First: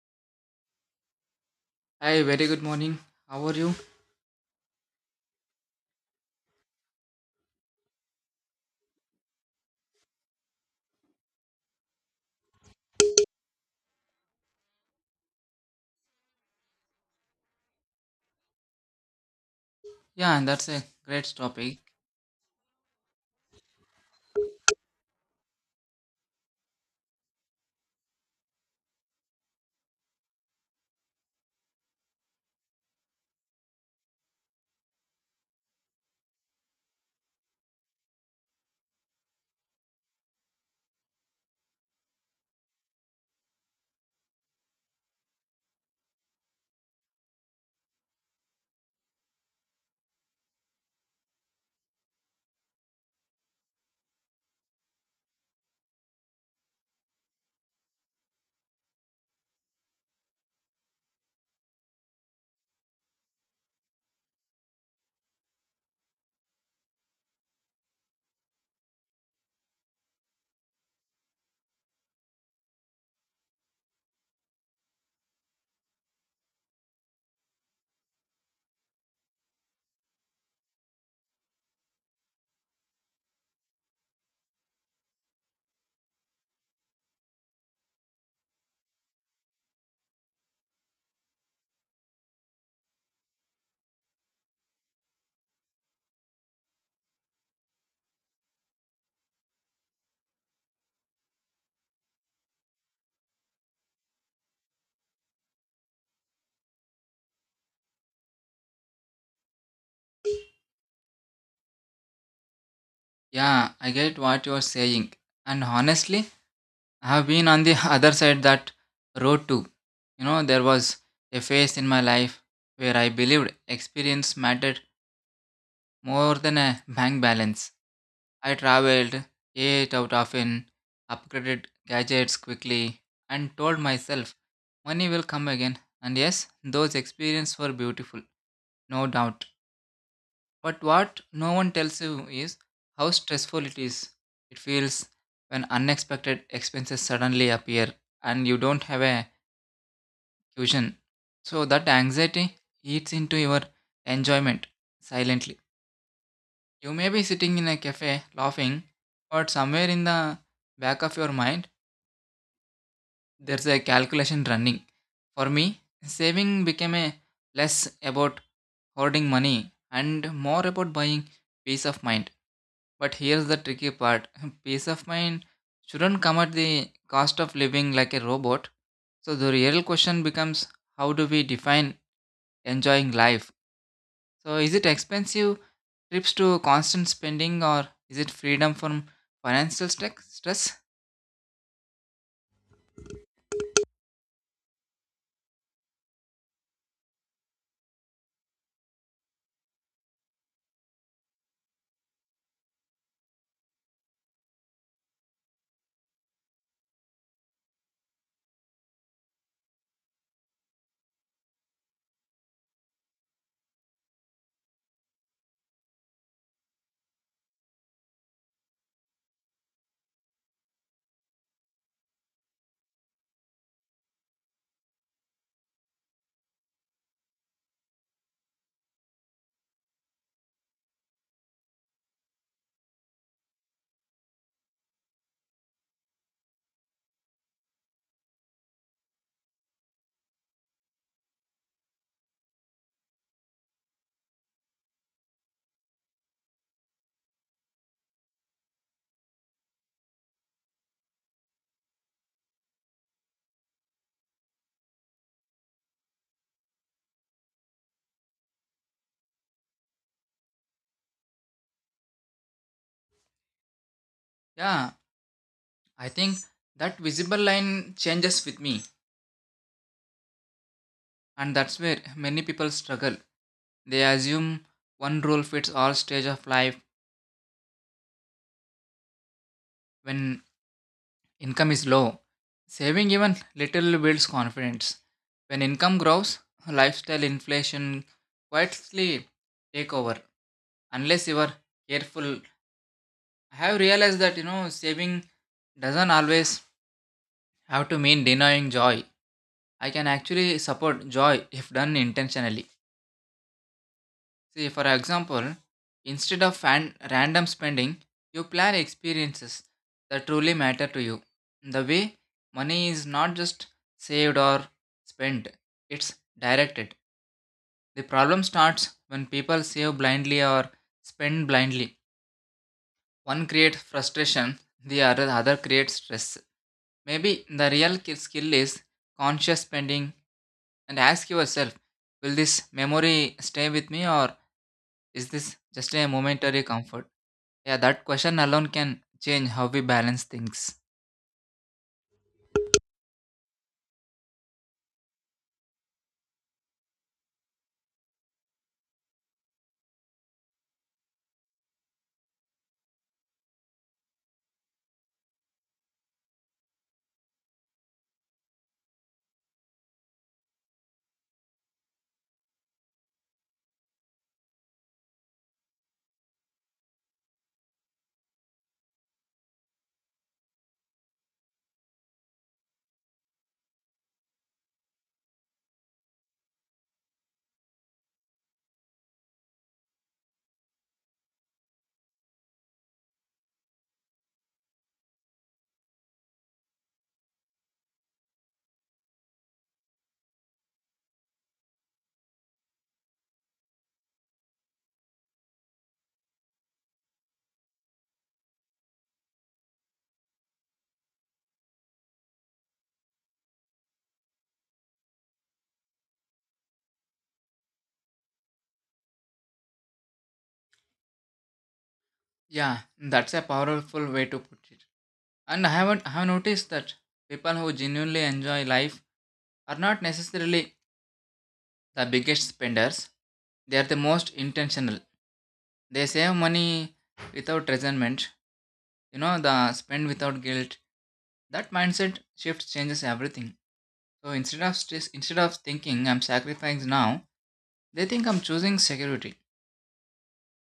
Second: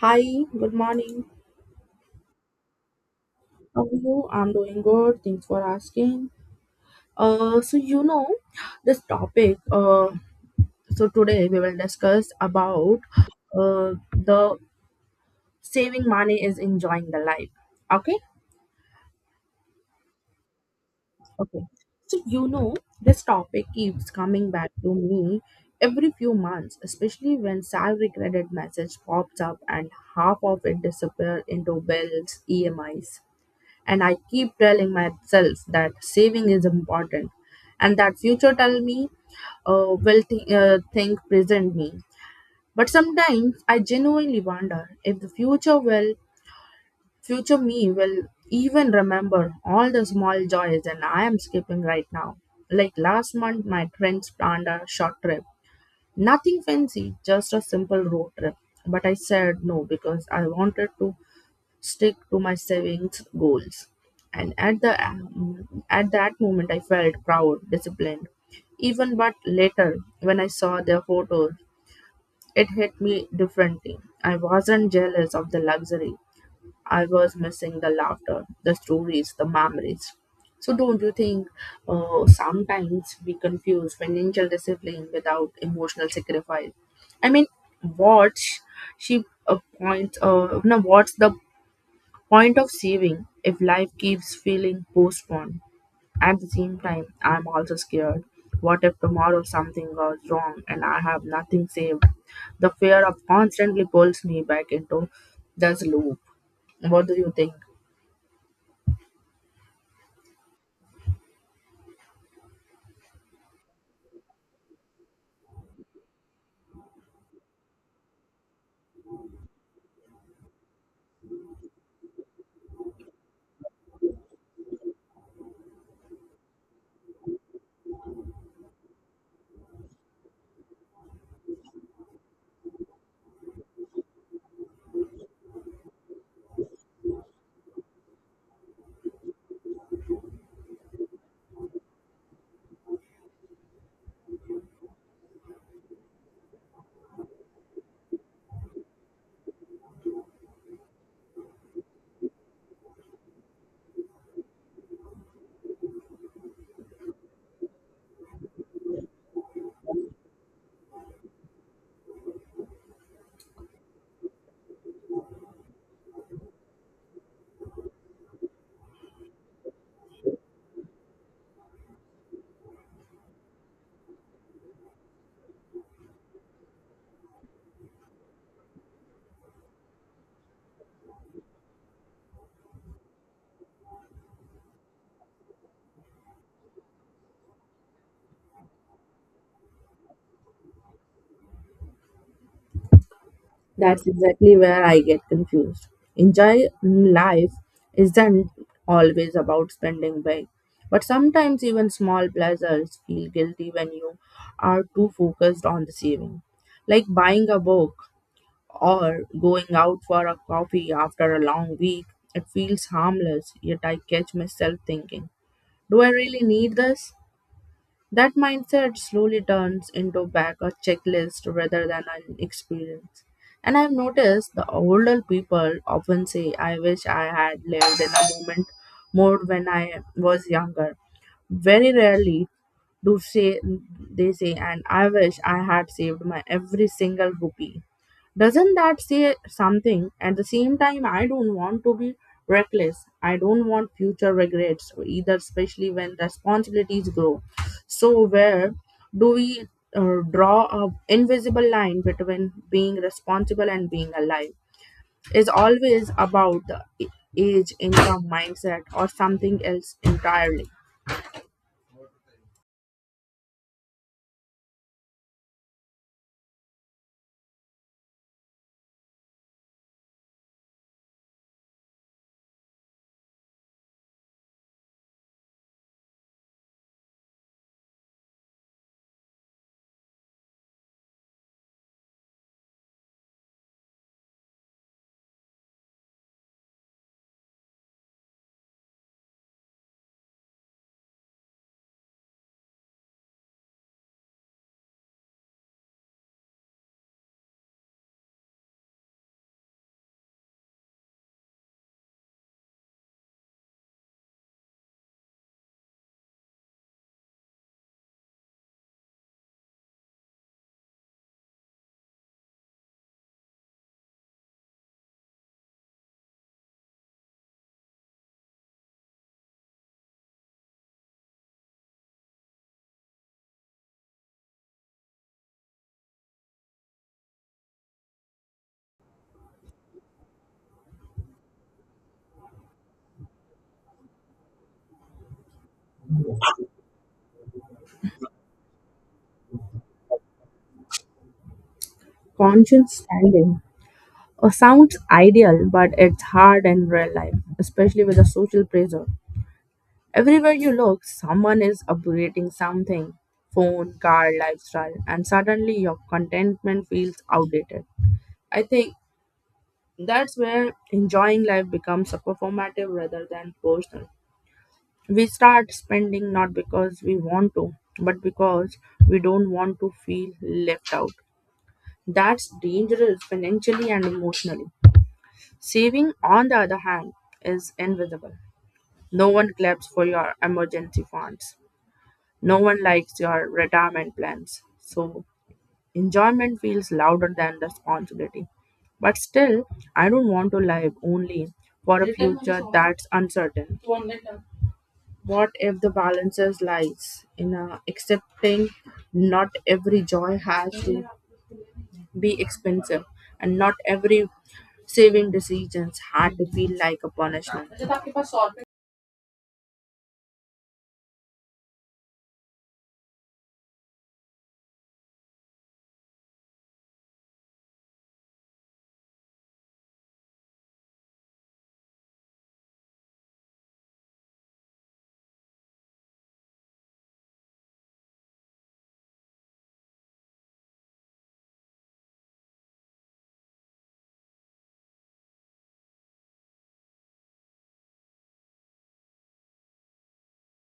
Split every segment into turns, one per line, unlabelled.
Hi, good morning.
Hi, very good morning. How are you?
How are you? I'm doing good. Thanks for asking. So you know this topic. So today we will discuss about the saving money is enjoying the life. Okay,
Yeah, and that's a great
okay.
topic.
So this topic keeps coming back to me every few months, especially when salary credit message pops up and half of it disappear into bills, EMIs, and I keep telling myself that saving is important, and that future tell me will think present me. But sometimes I genuinely wonder if the future will future me will even remember all the small joys and I am skipping right now, like last month my friends planned a short trip, nothing fancy, just a simple road trip. But I said no because I wanted to stick to my savings goals. And at that moment, I felt proud, disciplined. Even but later, when I saw their photos, it hit me differently. I wasn't jealous of the luxury. I was missing the laughter, the stories, the memories. So don't you think, sometimes we confuse financial discipline without emotional sacrifice? I mean, what's she points? No, what's the point of saving if life keeps feeling postponed? At the same time, I'm also scared. What if tomorrow something goes wrong and I have nothing saved? The fear of constantly pulls me back into this loop. What do you think?
Yeah, I get what you are saying. And honestly, I have been on the other side that road too. You know, there was a phase in my life where I believed experience mattered more than a bank balance. I traveled, ate out often, upgraded gadgets quickly, and told myself money will come again. And yes, those experiences were beautiful, no doubt. But what no one tells you is how stressful it is. It feels when unexpected expenses suddenly appear and you don't have a cushion. So that anxiety eats into your enjoyment silently. You may be sitting in a cafe laughing, but somewhere in the back of your mind, there's a calculation running. For me, saving became a less about hoarding money and more about buying peace of mind. But here's the tricky part, peace of mind shouldn't come at the cost of living like a robot. So the real question becomes, how do we define enjoying life? So is it expensive trips to constant spending, or is it freedom from financial stress?
That's exactly where I get confused. Enjoy life isn't always about spending big, but sometimes even small pleasures feel guilty when you are too focused on the saving. Like buying a book or going out for a coffee after a long week. It feels harmless, yet I catch myself thinking, do I really need this? That mindset slowly turns into back a checklist rather than an experience. And I've noticed the older people often say, I wish I had lived in a moment more when I was younger. Very rarely do say they say and I wish I had saved my every single rupee. Doesn't that say something? At the same time, I don't want to be reckless. I don't want future regrets either, especially when responsibilities grow. So, where do we draw a invisible line between being responsible and being alive? Is always about the age, income, mindset, or something else entirely?
Yeah, I think that visible line changes with me, and that's where many people struggle. They assume one rule fits all stage of life. When income is low, saving even little builds confidence. When income grows, lifestyle inflation quietly take over unless you are careful. I have realized that you know saving doesn't always have to mean denying joy. I can actually support joy if done intentionally. See, for example, instead of random spending, you plan experiences that truly matter to you. The way money is not just saved or spent, it's directed. The problem starts when people save blindly or spend blindly. One creates frustration, the other creates stress. Maybe the real skill is conscious spending, and ask yourself, will this memory stay with me or is this just a momentary comfort? Yeah, that question alone can change how we balance things.
Conscience standing sounds ideal, but it's hard in real life, especially with the social pressure. Everywhere you look, someone is upgrading something, phone, car, lifestyle, and suddenly your contentment feels outdated. I think that's where enjoying life becomes a performative rather than personal. We start spending not because we want to, but because we don't want to feel left out. That's dangerous financially and emotionally. Saving, on the other hand, is invisible. No one claps for your emergency funds. No one likes your retirement plans. So enjoyment feels louder than responsibility. But still, I don't want to live only for a future that's uncertain. What if the balances lies in accepting not every joy has to be expensive and not every saving decisions had to feel like a punishment?
Yeah, that's a powerful way to put it. And I haven't I have noticed that people who genuinely enjoy life are not necessarily the biggest spenders. They are the most intentional. They save money without resentment. You know, the spend without guilt. That mindset shift changes everything. So instead of stress, instead of thinking I'm sacrificing now, they think I'm choosing security.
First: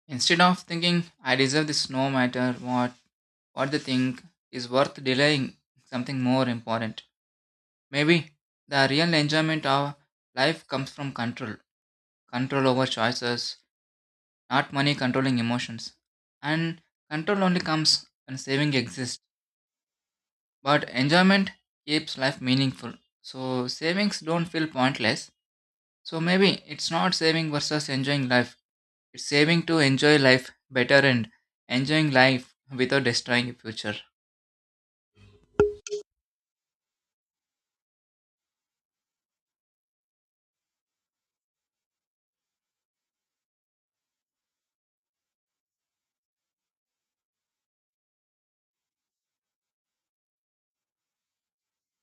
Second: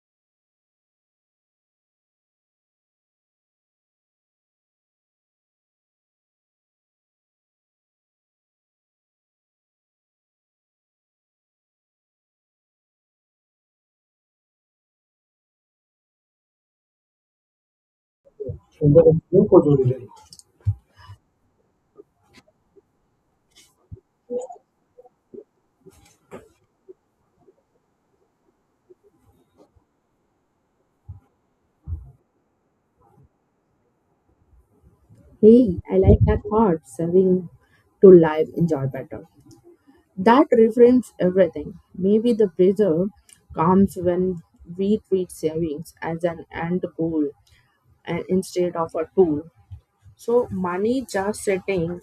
Instead of thinking I deserve this no matter what they think is worth delaying something more important. Maybe the real enjoyment of life comes from control. Control over choices, not money controlling emotions. And control only comes when saving exists. But enjoyment keeps life meaningful. So savings don't feel pointless. So maybe it's not saving versus enjoying life. It's saving to enjoy life better, and enjoying life without destroying your future.
Hey, I like that thought, serving to live enjoy better. That reframes everything. Maybe the pressure comes when we treat savings as an end goal and instead of a tool. So money just sitting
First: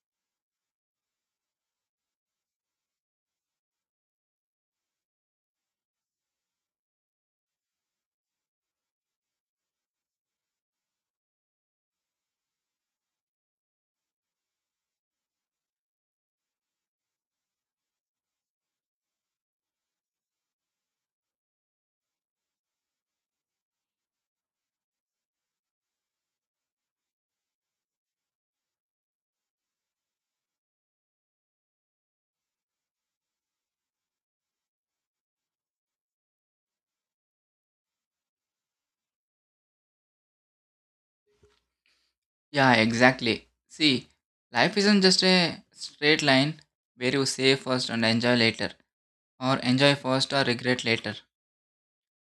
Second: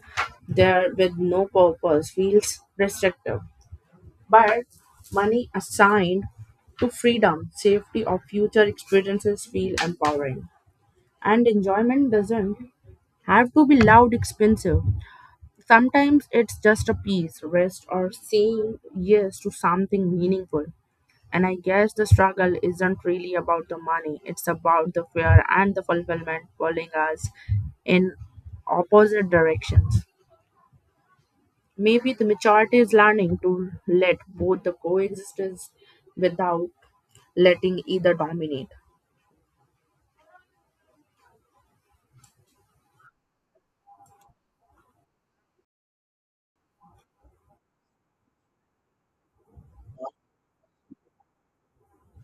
there with no purpose feels restrictive. But money assigned to freedom, safety, or future experiences feel empowering. And enjoyment doesn't have to be loud, expensive. Sometimes it's just a peace, rest, or saying yes to something meaningful. And I guess the struggle isn't really about the money, it's about the fear and the fulfillment pulling us in opposite directions. Maybe the maturity is learning to let both the coexistence without letting either dominate.
Yeah, exactly. See, life isn't just a straight line where you save first and enjoy later, or enjoy first or regret later.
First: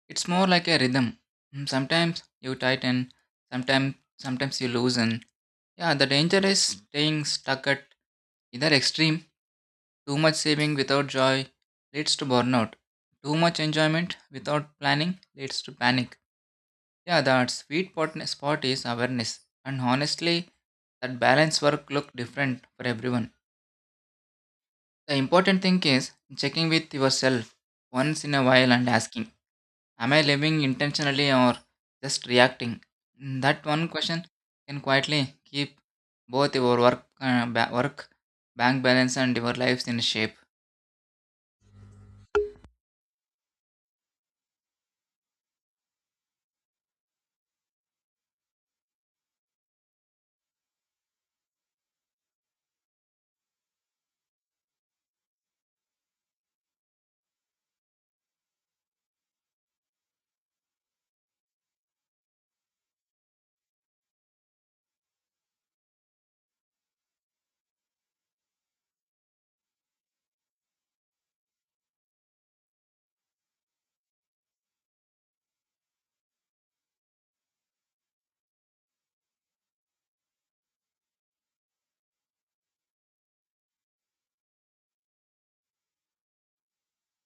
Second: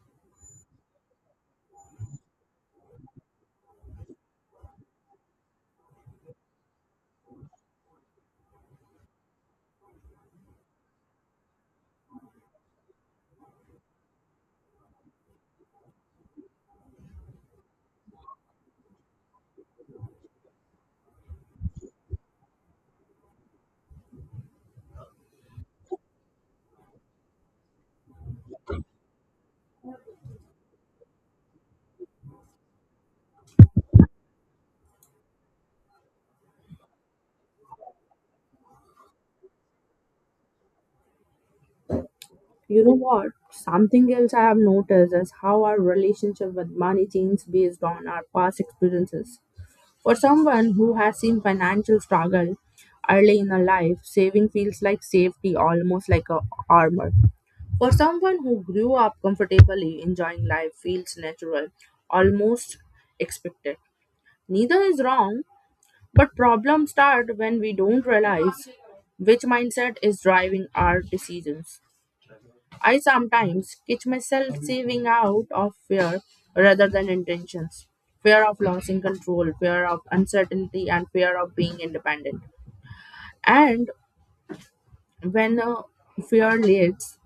It's more like a rhythm. Mm, sometimes you tighten, sometimes you loosen. Yeah, the danger is staying stuck at either extreme. Too much saving without joy leads to burnout. Too much enjoyment without planning leads to panic. Yeah, that sweet spot is awareness. And honestly, that balance work look different for everyone. The important thing is checking with yourself once in a while and asking, am I living intentionally or just reacting? That one question can quietly keep both your bank balance, and your lives in shape.
You know what? Something else I have noticed is how our relationship with money changes based on our past experiences. For someone who has seen financial struggle early in her life, saving feels like safety, almost like a armor. For someone who grew up comfortably, enjoying life feels natural, almost expected. Neither is wrong, but problems start when we don't realize which mindset is driving our decisions. I sometimes catch myself saving out of fear rather than intentions. Fear of losing control, fear of uncertainty, and fear of being independent. And when fear leads,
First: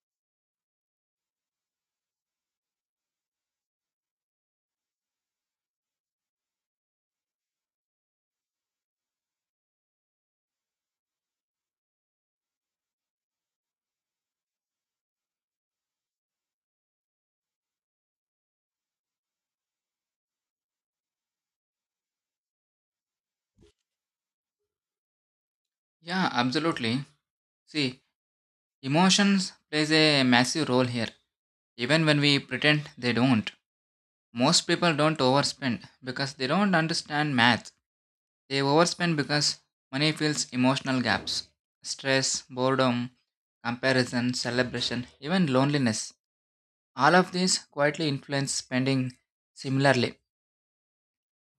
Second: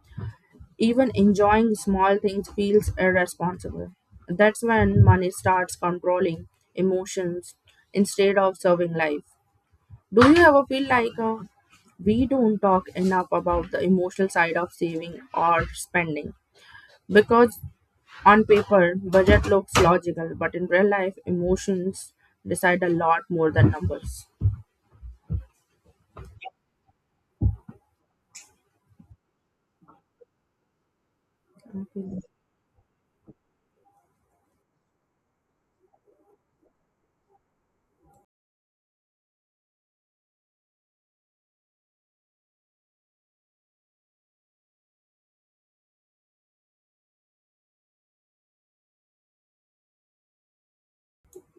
even enjoying small things feels irresponsible. That's when money starts controlling emotions instead of serving life. Do you ever feel like we don't talk enough about the emotional side of saving or spending, because on paper, budget looks logical, but in real life, emotions decide a lot more than numbers?
Yeah, absolutely. See, emotions plays a massive role here. Even when we pretend they don't. Most people don't overspend because they don't understand math. They overspend because money fills emotional gaps. Stress, boredom, comparison, celebration, even loneliness. All of these quietly influence spending similarly.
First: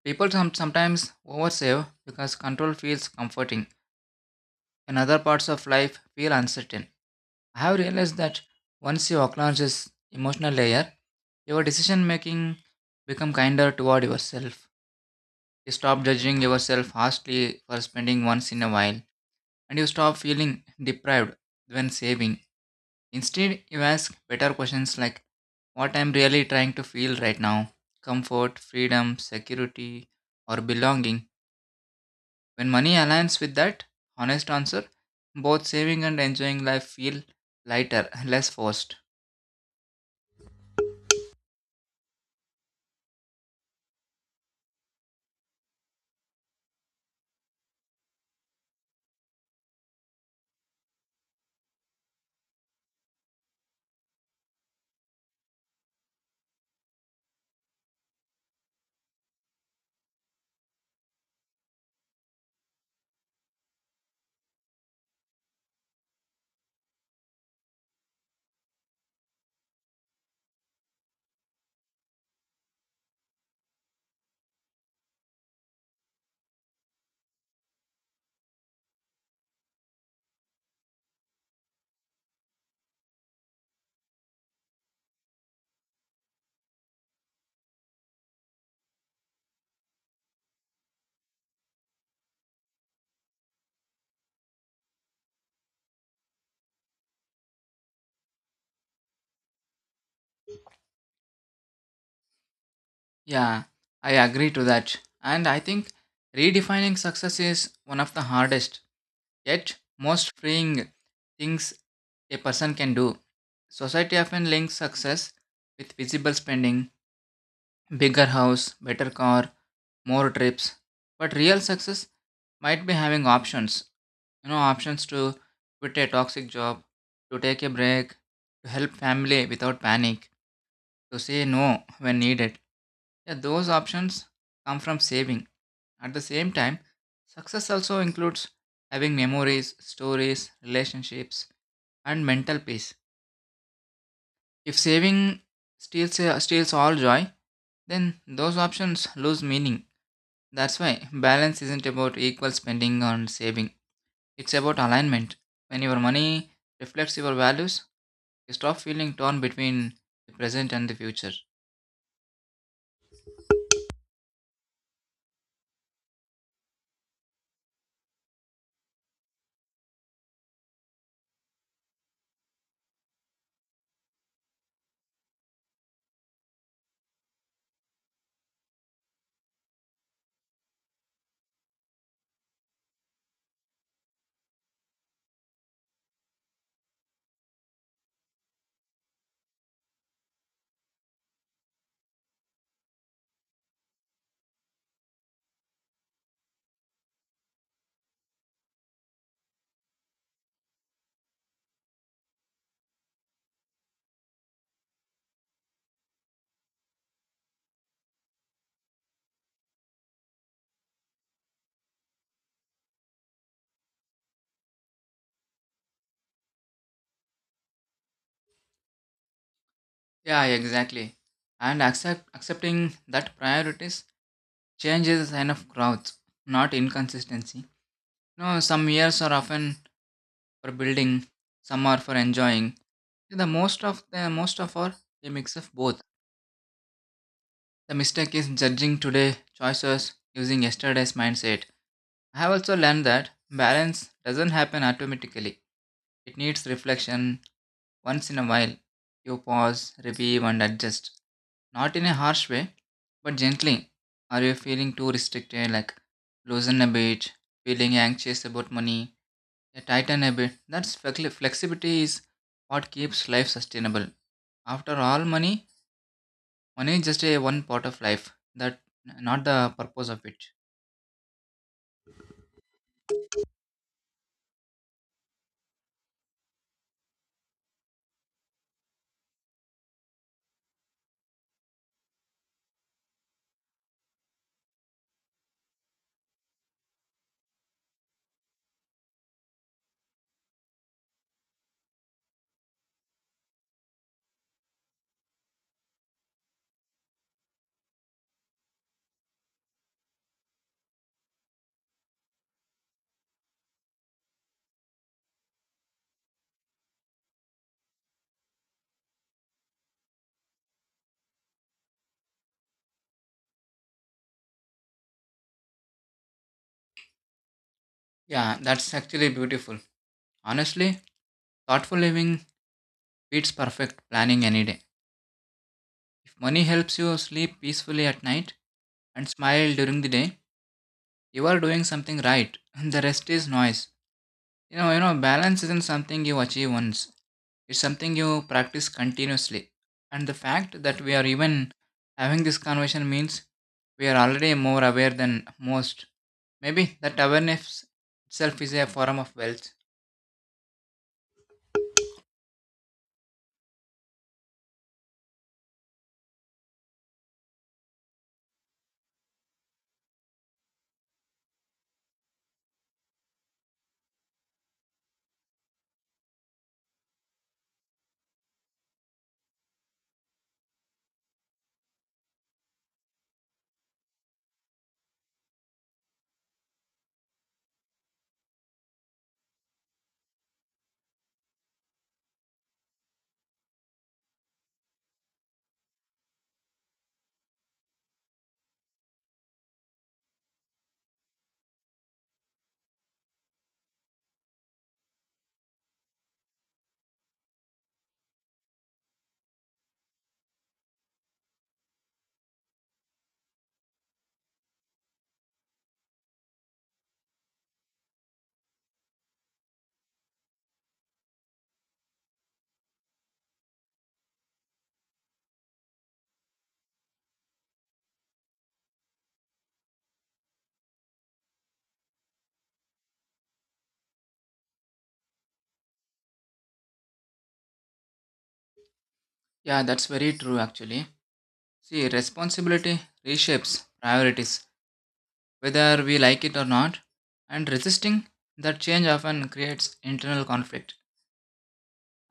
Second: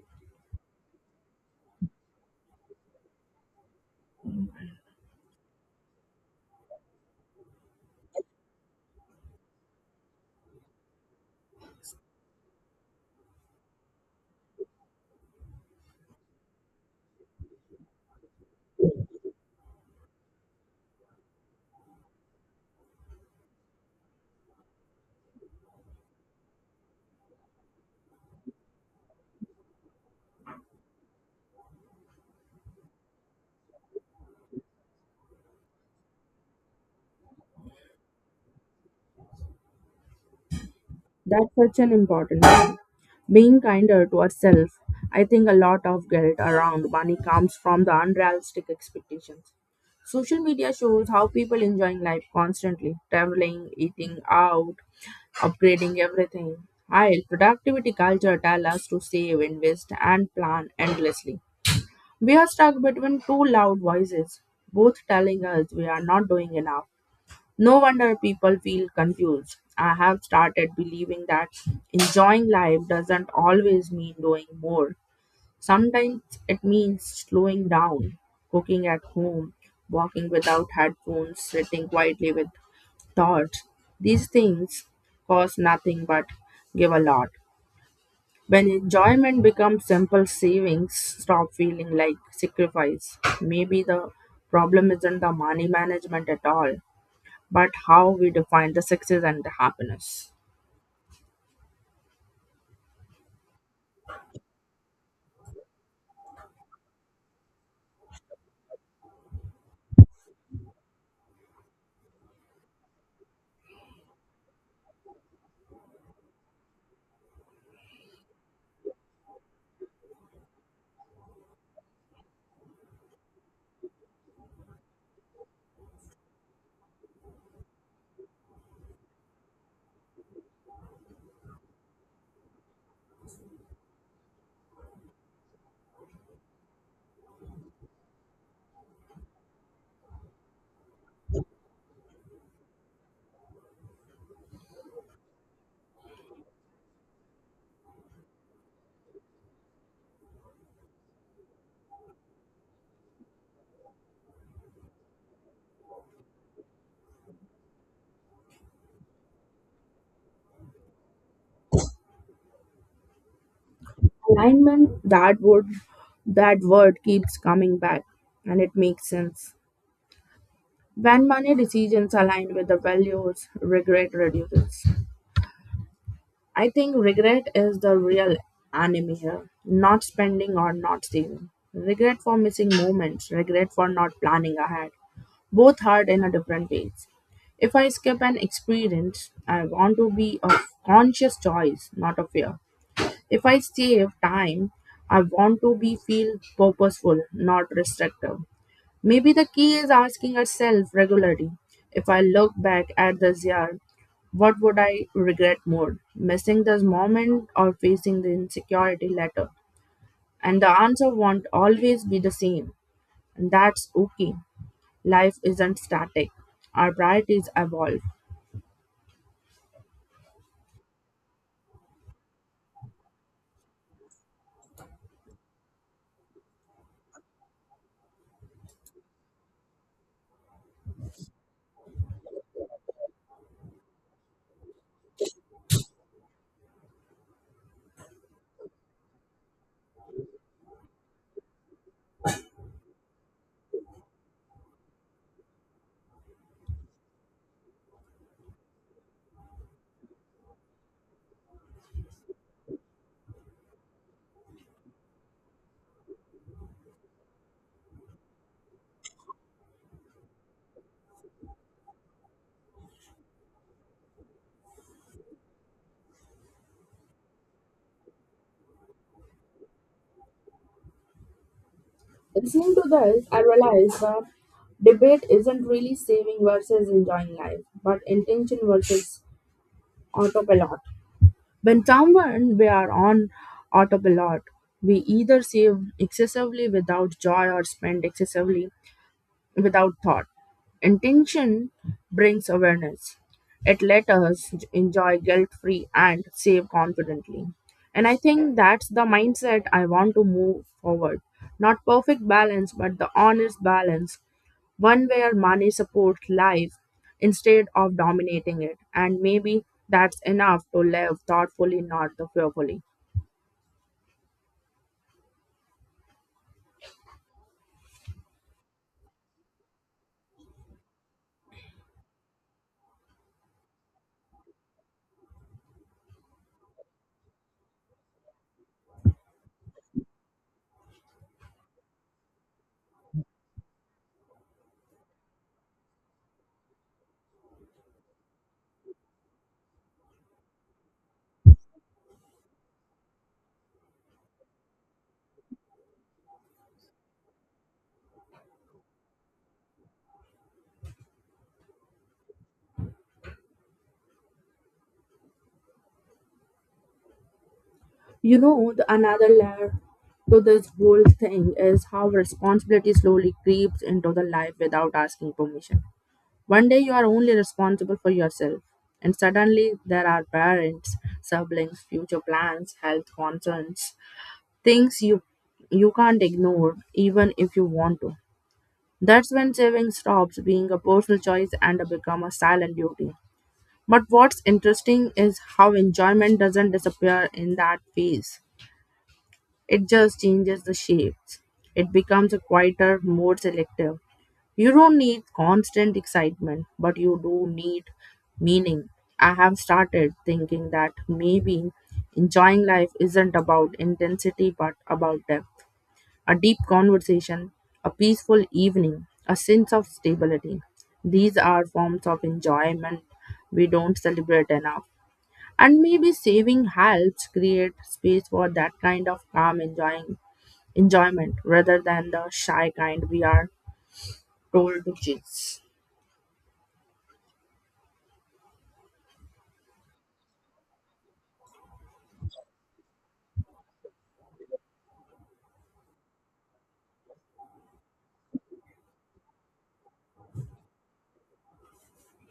People sometimes oversave because control feels comforting and other parts of life feel uncertain. I have realized that once you acknowledge this emotional layer, your decision making become kinder toward yourself. You stop judging yourself harshly for spending once in a while, and you stop feeling deprived when saving. Instead, you ask better questions like, what I'm really trying to feel right now, comfort, freedom, security, or belonging? When money aligns with that honest answer, both saving and enjoying life feel lighter, less forced.
That's such an important thing. Being kinder to ourselves, I think a lot of guilt around money comes from the unrealistic expectations. Social media shows how people enjoying life constantly, traveling, eating out, upgrading everything. While productivity culture tells us to save, invest, and plan endlessly. We are stuck between two loud voices, both telling us we are not doing enough. No wonder people feel confused. I have started believing that enjoying life doesn't always mean doing more. Sometimes it means slowing down, cooking at home, walking without headphones, sitting quietly with thoughts. These things cost nothing but give a lot. When enjoyment becomes simple savings, stop feeling like sacrifice. Maybe the problem isn't the money management at all, but how we define the success and the happiness.
Yeah, I agree to that. And I think redefining success is one of the hardest, yet most freeing things a person can do. Society often links success with visible spending, bigger house, better car, more trips. But real success might be having options. You know, options to quit a toxic job, to take a break, to help family without panic, to say no when needed. Yeah, those options come from saving. At the same time, success also includes having memories, stories, relationships, and mental peace. If saving steals all joy, then those options lose meaning. That's why balance isn't about equal spending on saving, it's about alignment. When your money reflects your values, you stop feeling torn between the present and the future.
Alignment, that word. That word keeps coming back and it makes sense. When money decisions align with the values, regret reduces. I think regret is the real enemy here. Not spending or not saving. Regret for missing moments, regret for not planning ahead. Both hard in a different ways. If I skip an experience, I want to be a conscious choice, not a fear. If I save time, I want to be feel purposeful, not restrictive. Maybe the key is asking ourselves regularly, if I look back at this year, what would I regret more, missing this moment or facing the insecurity later? And the answer won't always be the same. And that's okay. Life isn't static, our priorities evolve.
Yeah, exactly. And accepting that priorities change is a sign of growth, not inconsistency. No, some years are often for building, some are for enjoying. The most of are a mix of both. The mistake is judging today choices using yesterday's mindset. I have also learned that balance doesn't happen automatically. It needs reflection once in a while. You pause, review, and adjust. Not in a harsh way, but gently. Are you feeling too restricted? Like loosen a bit, feeling anxious about money, yeah, tighten a bit. That's flexibility is what keeps life sustainable. After all, money is just a one part of life. That not the purpose of it.
Listening to this, I realize the debate isn't really saving versus enjoying life, but intention versus autopilot. When someone we are on autopilot, we either save excessively without joy or spend excessively without thought. Intention brings awareness. It let us enjoy guilt free and save confidently. And I think that's the mindset I want to move forward. Not perfect balance, but the honest balance, one where money supports life instead of dominating it. And maybe that's enough to live thoughtfully, not the fearfully.
Yeah, that's actually beautiful. Honestly, thoughtful living beats perfect planning any day. If money helps you sleep peacefully at night and smile during the day, you are doing something right. The rest is noise. You know, balance isn't something you achieve once, it's something you practice continuously, and the fact that we are even having this conversation means we are already more aware than most. Maybe that awareness itself is a form of wealth.
You know, the another layer to this whole thing is how responsibility slowly creeps into the life without asking permission. One day you are only responsible for yourself, and suddenly there are parents, siblings, future plans, health concerns, things you can't ignore even if you want to. That's when saving stops being a personal choice and become a silent duty. But what's interesting is how enjoyment doesn't disappear in that phase, it just changes the shapes. It becomes a quieter, more selective. You don't need constant excitement, but you do need meaning. I have started thinking that maybe enjoying life isn't about intensity but about depth. A deep conversation, a peaceful evening, a sense of stability. These are forms of enjoyment we don't celebrate enough. And maybe saving helps create space for that kind of calm enjoying enjoyment rather than the shy kind we are told to chase.
Yeah, that's very true actually. See, responsibility reshapes priorities, whether we like it or not, and resisting that change often creates internal conflict.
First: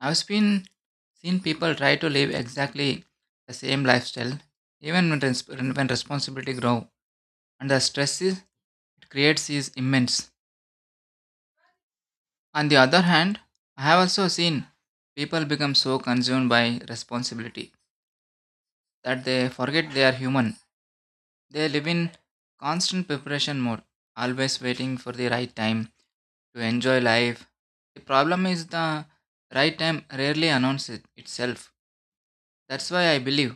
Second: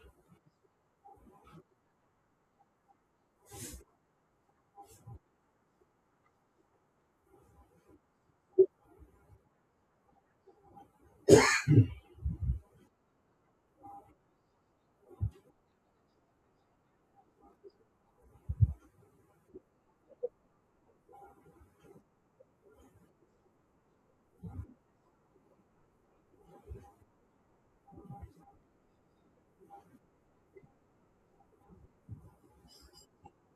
I've been seen people try to live exactly the same lifestyle, even when responsibility grow, and the stress is, it creates is immense. On the other hand, I have also seen people become so consumed by responsibility that they forget they are human. They live in constant preparation mode, always waiting for the right time to enjoy life. The problem is the right time rarely announces itself. That's why I believe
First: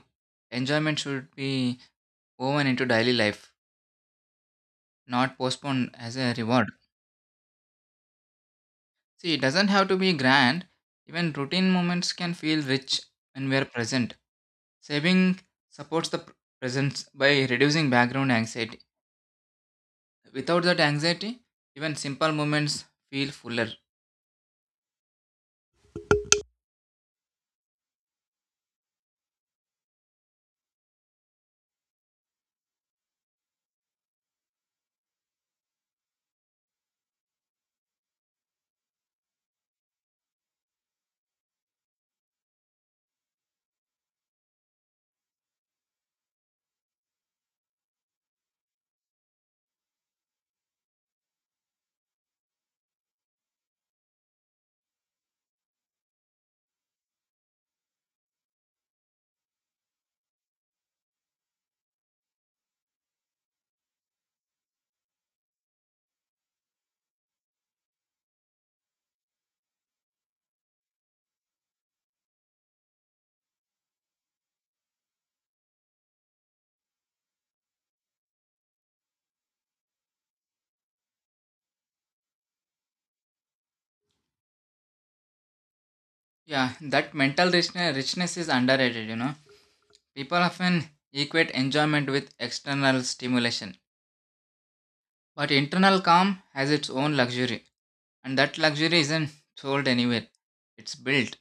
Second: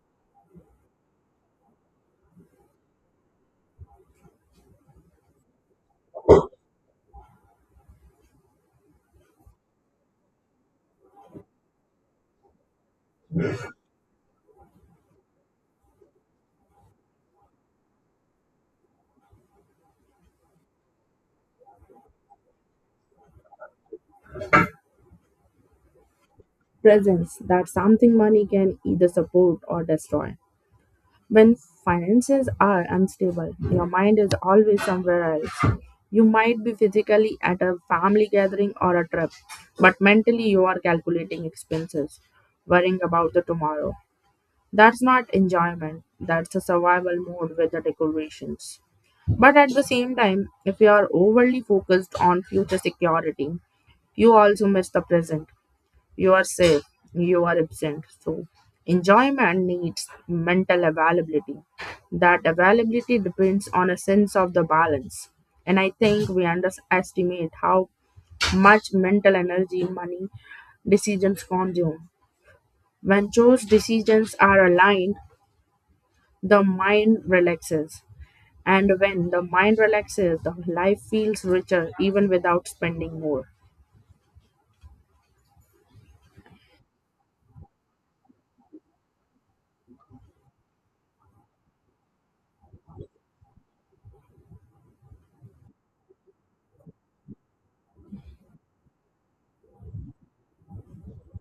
enjoyment should be woven into daily life, not postponed as a reward. See, it doesn't have to be grand. Even routine moments can feel rich when we are present. Saving supports the presence by reducing background anxiety. Without that anxiety, even simple moments feel fuller.
Presence, that something money can either support or destroy. When finances are unstable, your mind is always somewhere else. You might be physically at a family gathering or a trip, but mentally you are calculating expenses, worrying about the tomorrow. That's not enjoyment, that's a survival mode with the decorations. But at the same time, if you are overly focused on future security, you also miss the present. You are safe, you are absent. So, enjoyment needs mental availability. That availability depends on a sense of the balance. And I think we underestimate how much mental energy money decisions consume. When those decisions are aligned, the mind relaxes. And when the mind relaxes, the life feels richer even without spending more.
Yeah, that mental richness is underrated, you know. People often equate enjoyment with external stimulation. But internal calm has its own luxury, and that luxury isn't sold anywhere. It's built.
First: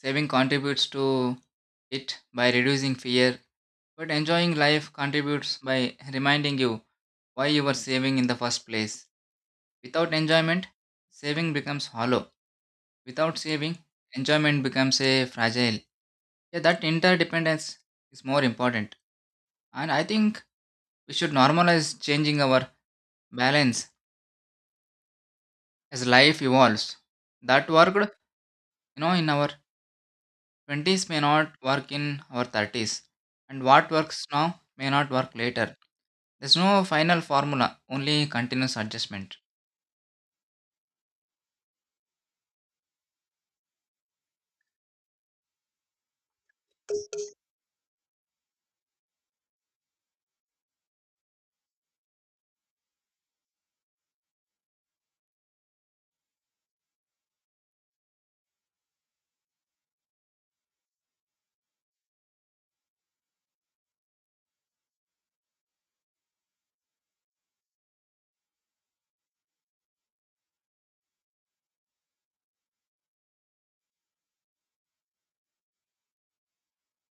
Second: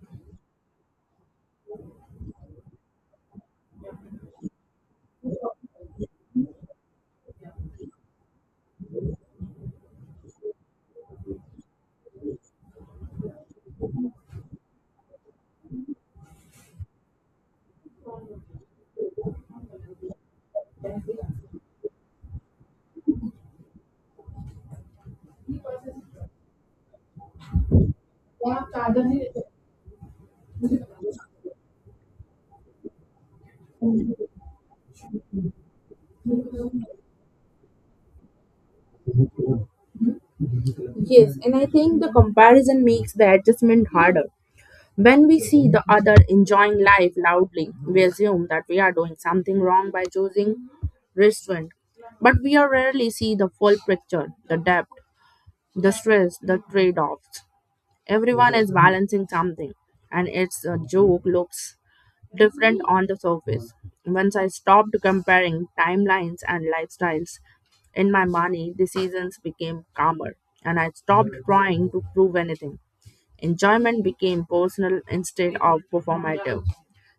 Saving contributes to it by reducing fear, but enjoying life contributes by reminding you why you were saving in the first place. Without enjoyment, saving becomes hollow. Without saving, enjoyment becomes a fragile. Yeah, that interdependence is more important. And I think we should normalize changing our balance as life evolves. That worked, you know, in
Yes,
our 20s may not work in our 30s, and what works now may not work later. There's no final formula, only continuous adjustment.
and I think the comparison makes the adjustment harder. When we see the other enjoying life loudly, we assume that we are doing something wrong by choosing restraint. But we are rarely see the full picture, the depth, the stress, the trade-offs. Everyone is balancing something, and its a joke looks different on the surface. Once I stopped comparing timelines and lifestyles in my money, decisions became calmer, and I stopped trying to prove anything. Enjoyment became personal instead of performative.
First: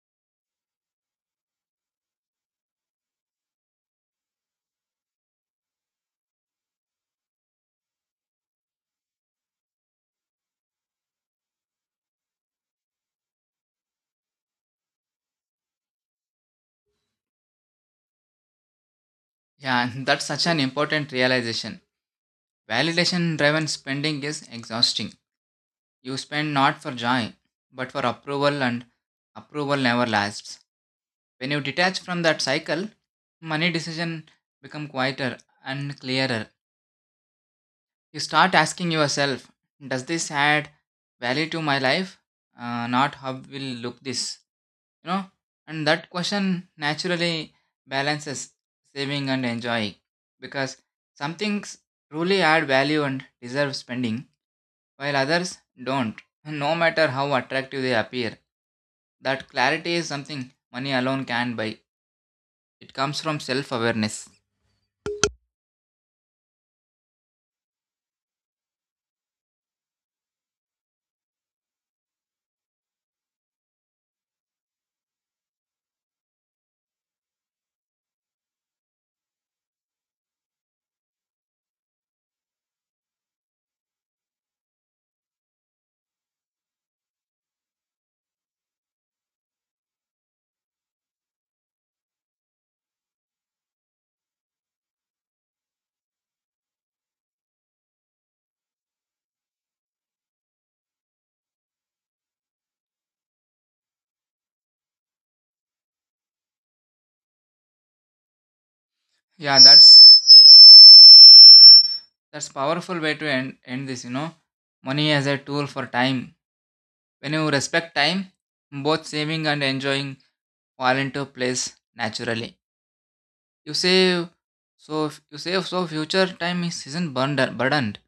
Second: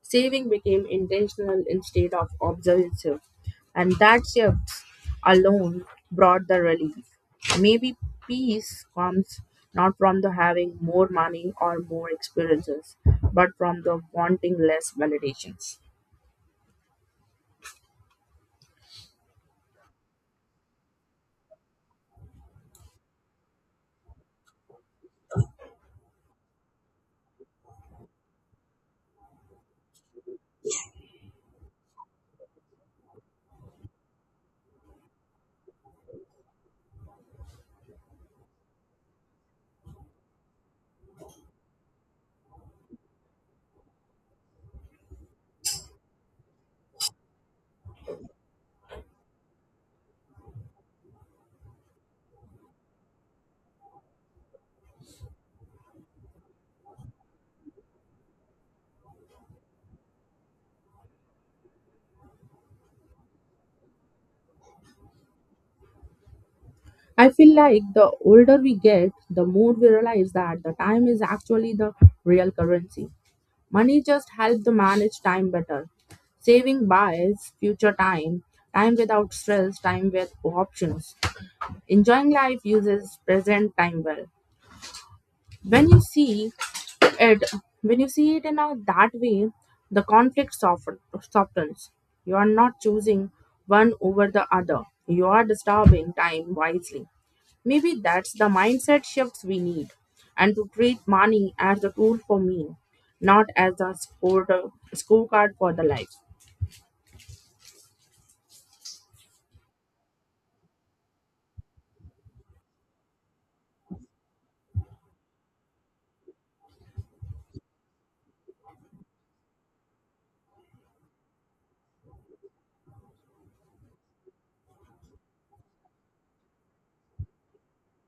Saving became intentional instead of obsessive, and that shift alone brought the relief. Maybe peace comes not from the having more money or more experiences, but from the wanting less validations.
Yeah, and that's such an important realization. Validation driven spending is exhausting. You spend not for joy, but for approval, and approval never lasts. When you detach from that cycle, money decision become quieter and clearer. You start asking yourself, does this add value to my life, not how will look this, you know? And that question naturally balances saving and enjoying, because some things truly add value and deserve spending, while others don't, no matter how attractive they appear. That clarity is something money alone can buy. It comes from self awareness.
I feel like the older we get, the more we realize that the time is actually the real currency. Money just helps to manage time better. Saving buys future time, time without stress, time with options. Enjoying life uses present time well. When you see it when you see it in a that way, the conflict softens. You are not choosing one over the other, you are disturbing time wisely. Maybe that's the mindset shifts we need, and to treat money as a tool for me, not as a scorecard for the life.
Yeah, that's powerful way to end this, you know. Money as a tool for time. When you respect time, both saving and enjoying fall into place naturally. You save you save so future time is, isn't burdened,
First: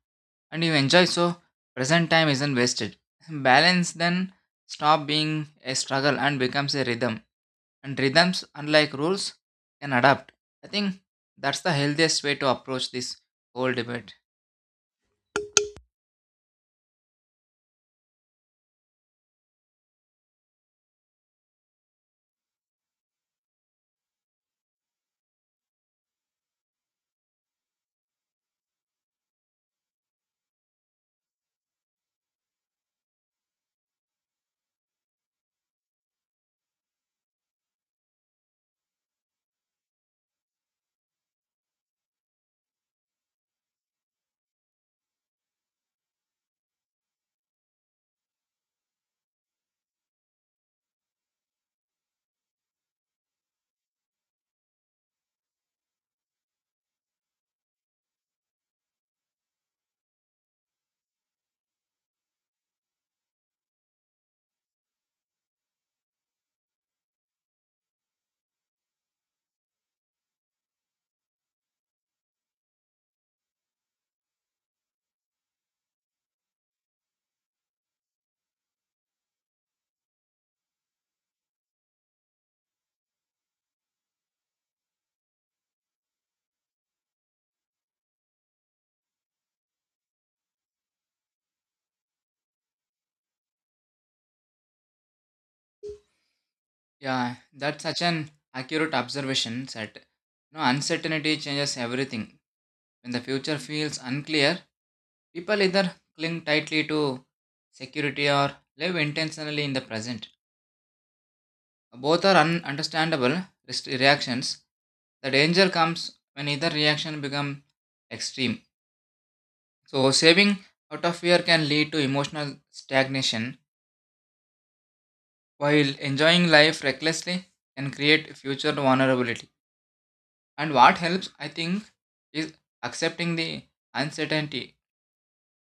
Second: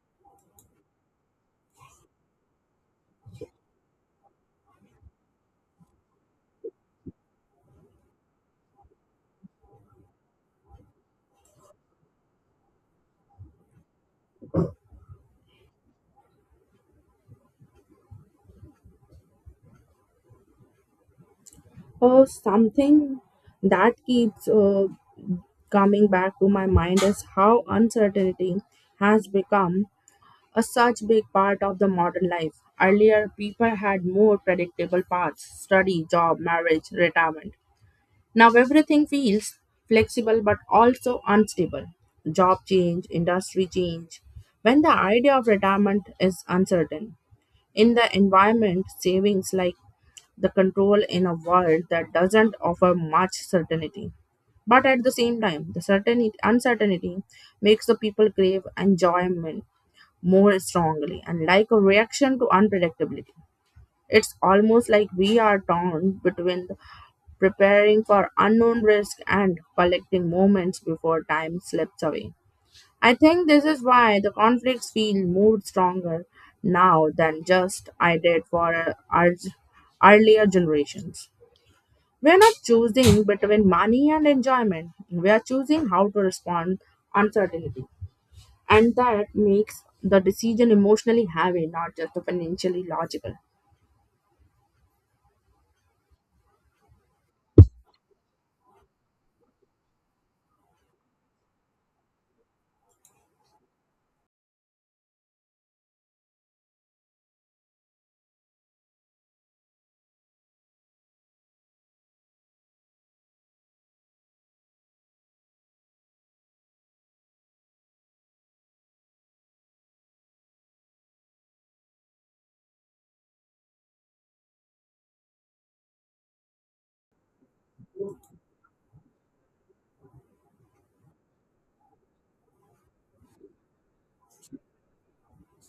and you enjoy so present time isn't wasted. Balance then stop being a struggle and becomes a rhythm. And rhythms, unlike rules, can adapt. I think that's the healthiest way to approach this whole debate.
Or something that keeps coming back to my mind is how uncertainty has become a such big part of the modern life. Earlier, people had more predictable paths, study, job, marriage, retirement. Now, everything feels flexible but also unstable. Job change, industry change, when the idea of retirement is uncertain. In the environment, savings like the control in a world that doesn't offer much certainty. But at the same time, the certainty, uncertainty makes the people crave enjoyment more strongly and like a reaction to unpredictability. It's almost like we are torn between preparing for unknown risk and collecting moments before time slips away. I think this is why the conflicts feel more stronger now than just I did for our earlier generations. We are not choosing between money and enjoyment. We are choosing how to respond uncertainty, and that makes the decision emotionally heavy, not just financially logical.
Yeah, that's such an accurate observation that you know, uncertainty changes everything. When the future feels unclear, people either cling tightly to security or live intentionally in the present. Both are ununderstandable reactions. The danger comes when either reaction becomes extreme. So, saving out of fear can lead to emotional stagnation, while enjoying life recklessly can create future vulnerability. And what helps, I think, is accepting the uncertainty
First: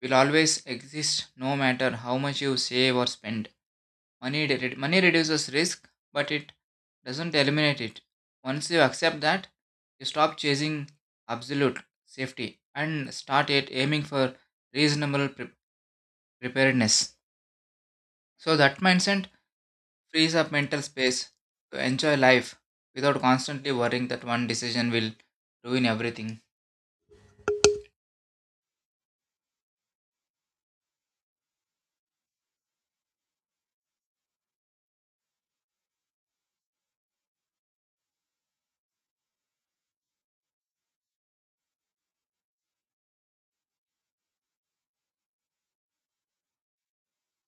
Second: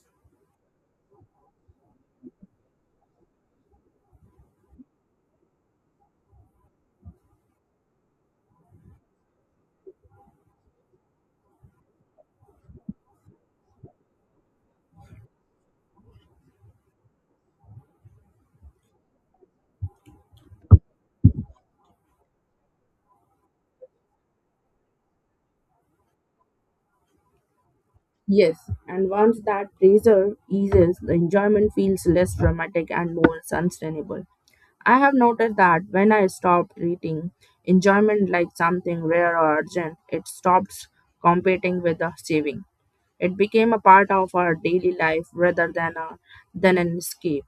will always exist no matter how much you save or spend. Money reduces risk, but it doesn't eliminate it. Once you accept that, you stop chasing absolute safety and start at aiming for reasonable preparedness. So that mindset frees up mental space to enjoy life without constantly worrying that one decision will ruin everything.
Yes, and once that pressure eases, the enjoyment feels less dramatic and more sustainable. I have noticed that when I stopped treating enjoyment like something rare or urgent, it stops competing with the saving. It became a part of our daily life rather than a than an escape.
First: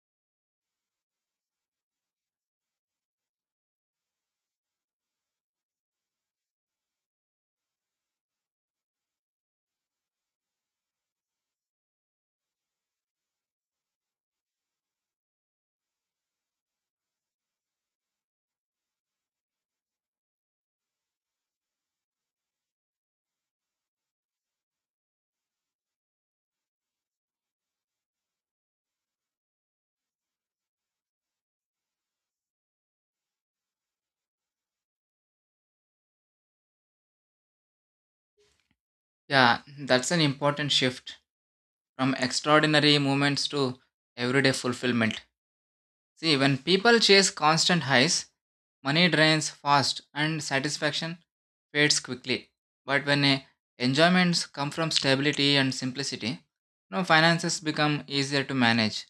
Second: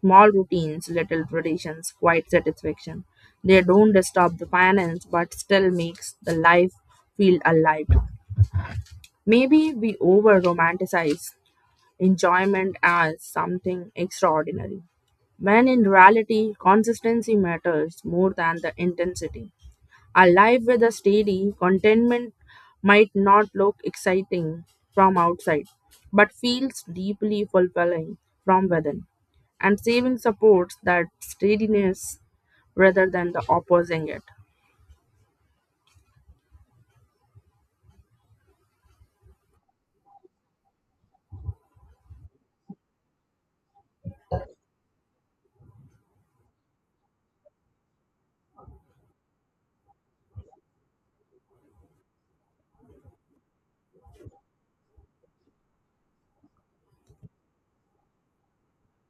Small routines, little traditions, quiet satisfaction. They don't disturb the finance but still makes the life feel alive. Maybe we over romanticize enjoyment as something extraordinary, when in reality, consistency matters more than the intensity. A life with a steady contentment might not look exciting from outside, but feels deeply fulfilling from within. And saving supports that steadiness rather than the opposing it.
Yeah, that's an important shift from extraordinary moments to everyday fulfillment. See, when people chase constant highs, money drains fast and satisfaction fades quickly. But when enjoyments come from stability and simplicity, no finances become easier to manage.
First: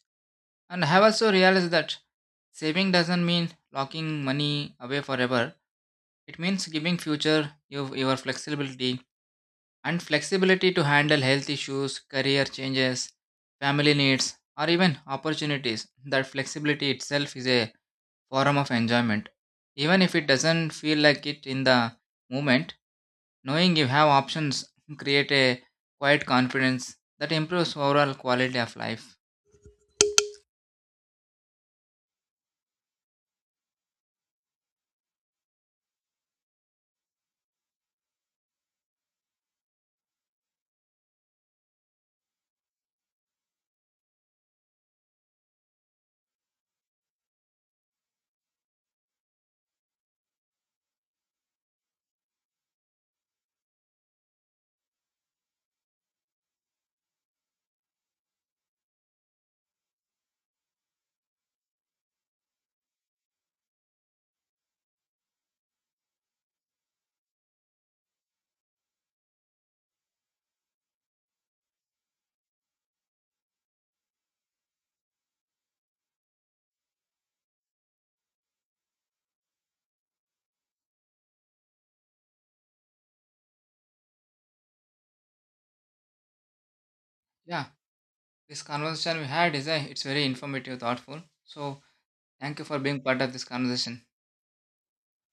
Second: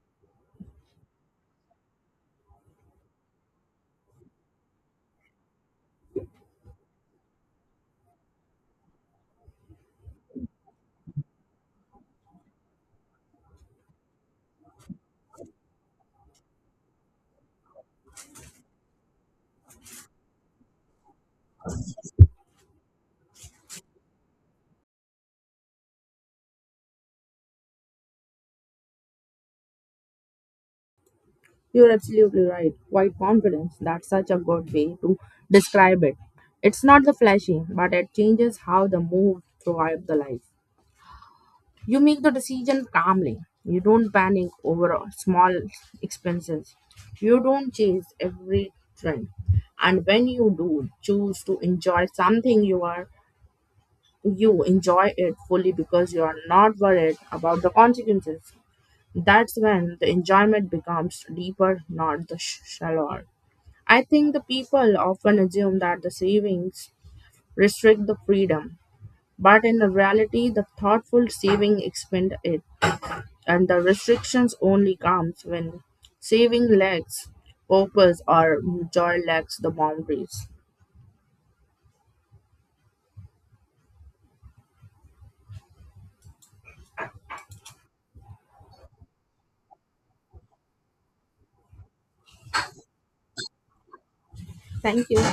And I have also realized that saving doesn't mean locking money away forever. It means giving future you your flexibility and flexibility to handle health issues, career changes, family needs, or even opportunities. That flexibility itself is a form of enjoyment. Even if it doesn't feel like it in the moment, knowing you have options create a quiet confidence that improves overall quality of life.
You're absolutely right. Quite confidence, that's such a good way to describe it. It's not the flashy, but it changes how the move throughout the life. You make the decision calmly. You don't panic over small expenses. You don't chase every trend. And when you do choose to enjoy something you enjoy it fully because you are not worried about the consequences. That's when the enjoyment becomes deeper, not the shallower. I think the people often assume that the savings restrict the freedom, but in the reality, the thoughtful saving expand it, and the restrictions only comes when saving lacks purpose or joy lacks the boundaries.
Yeah, this conversation we had is a, it's very informative, thoughtful. So thank you for being part of this conversation.
Thank you.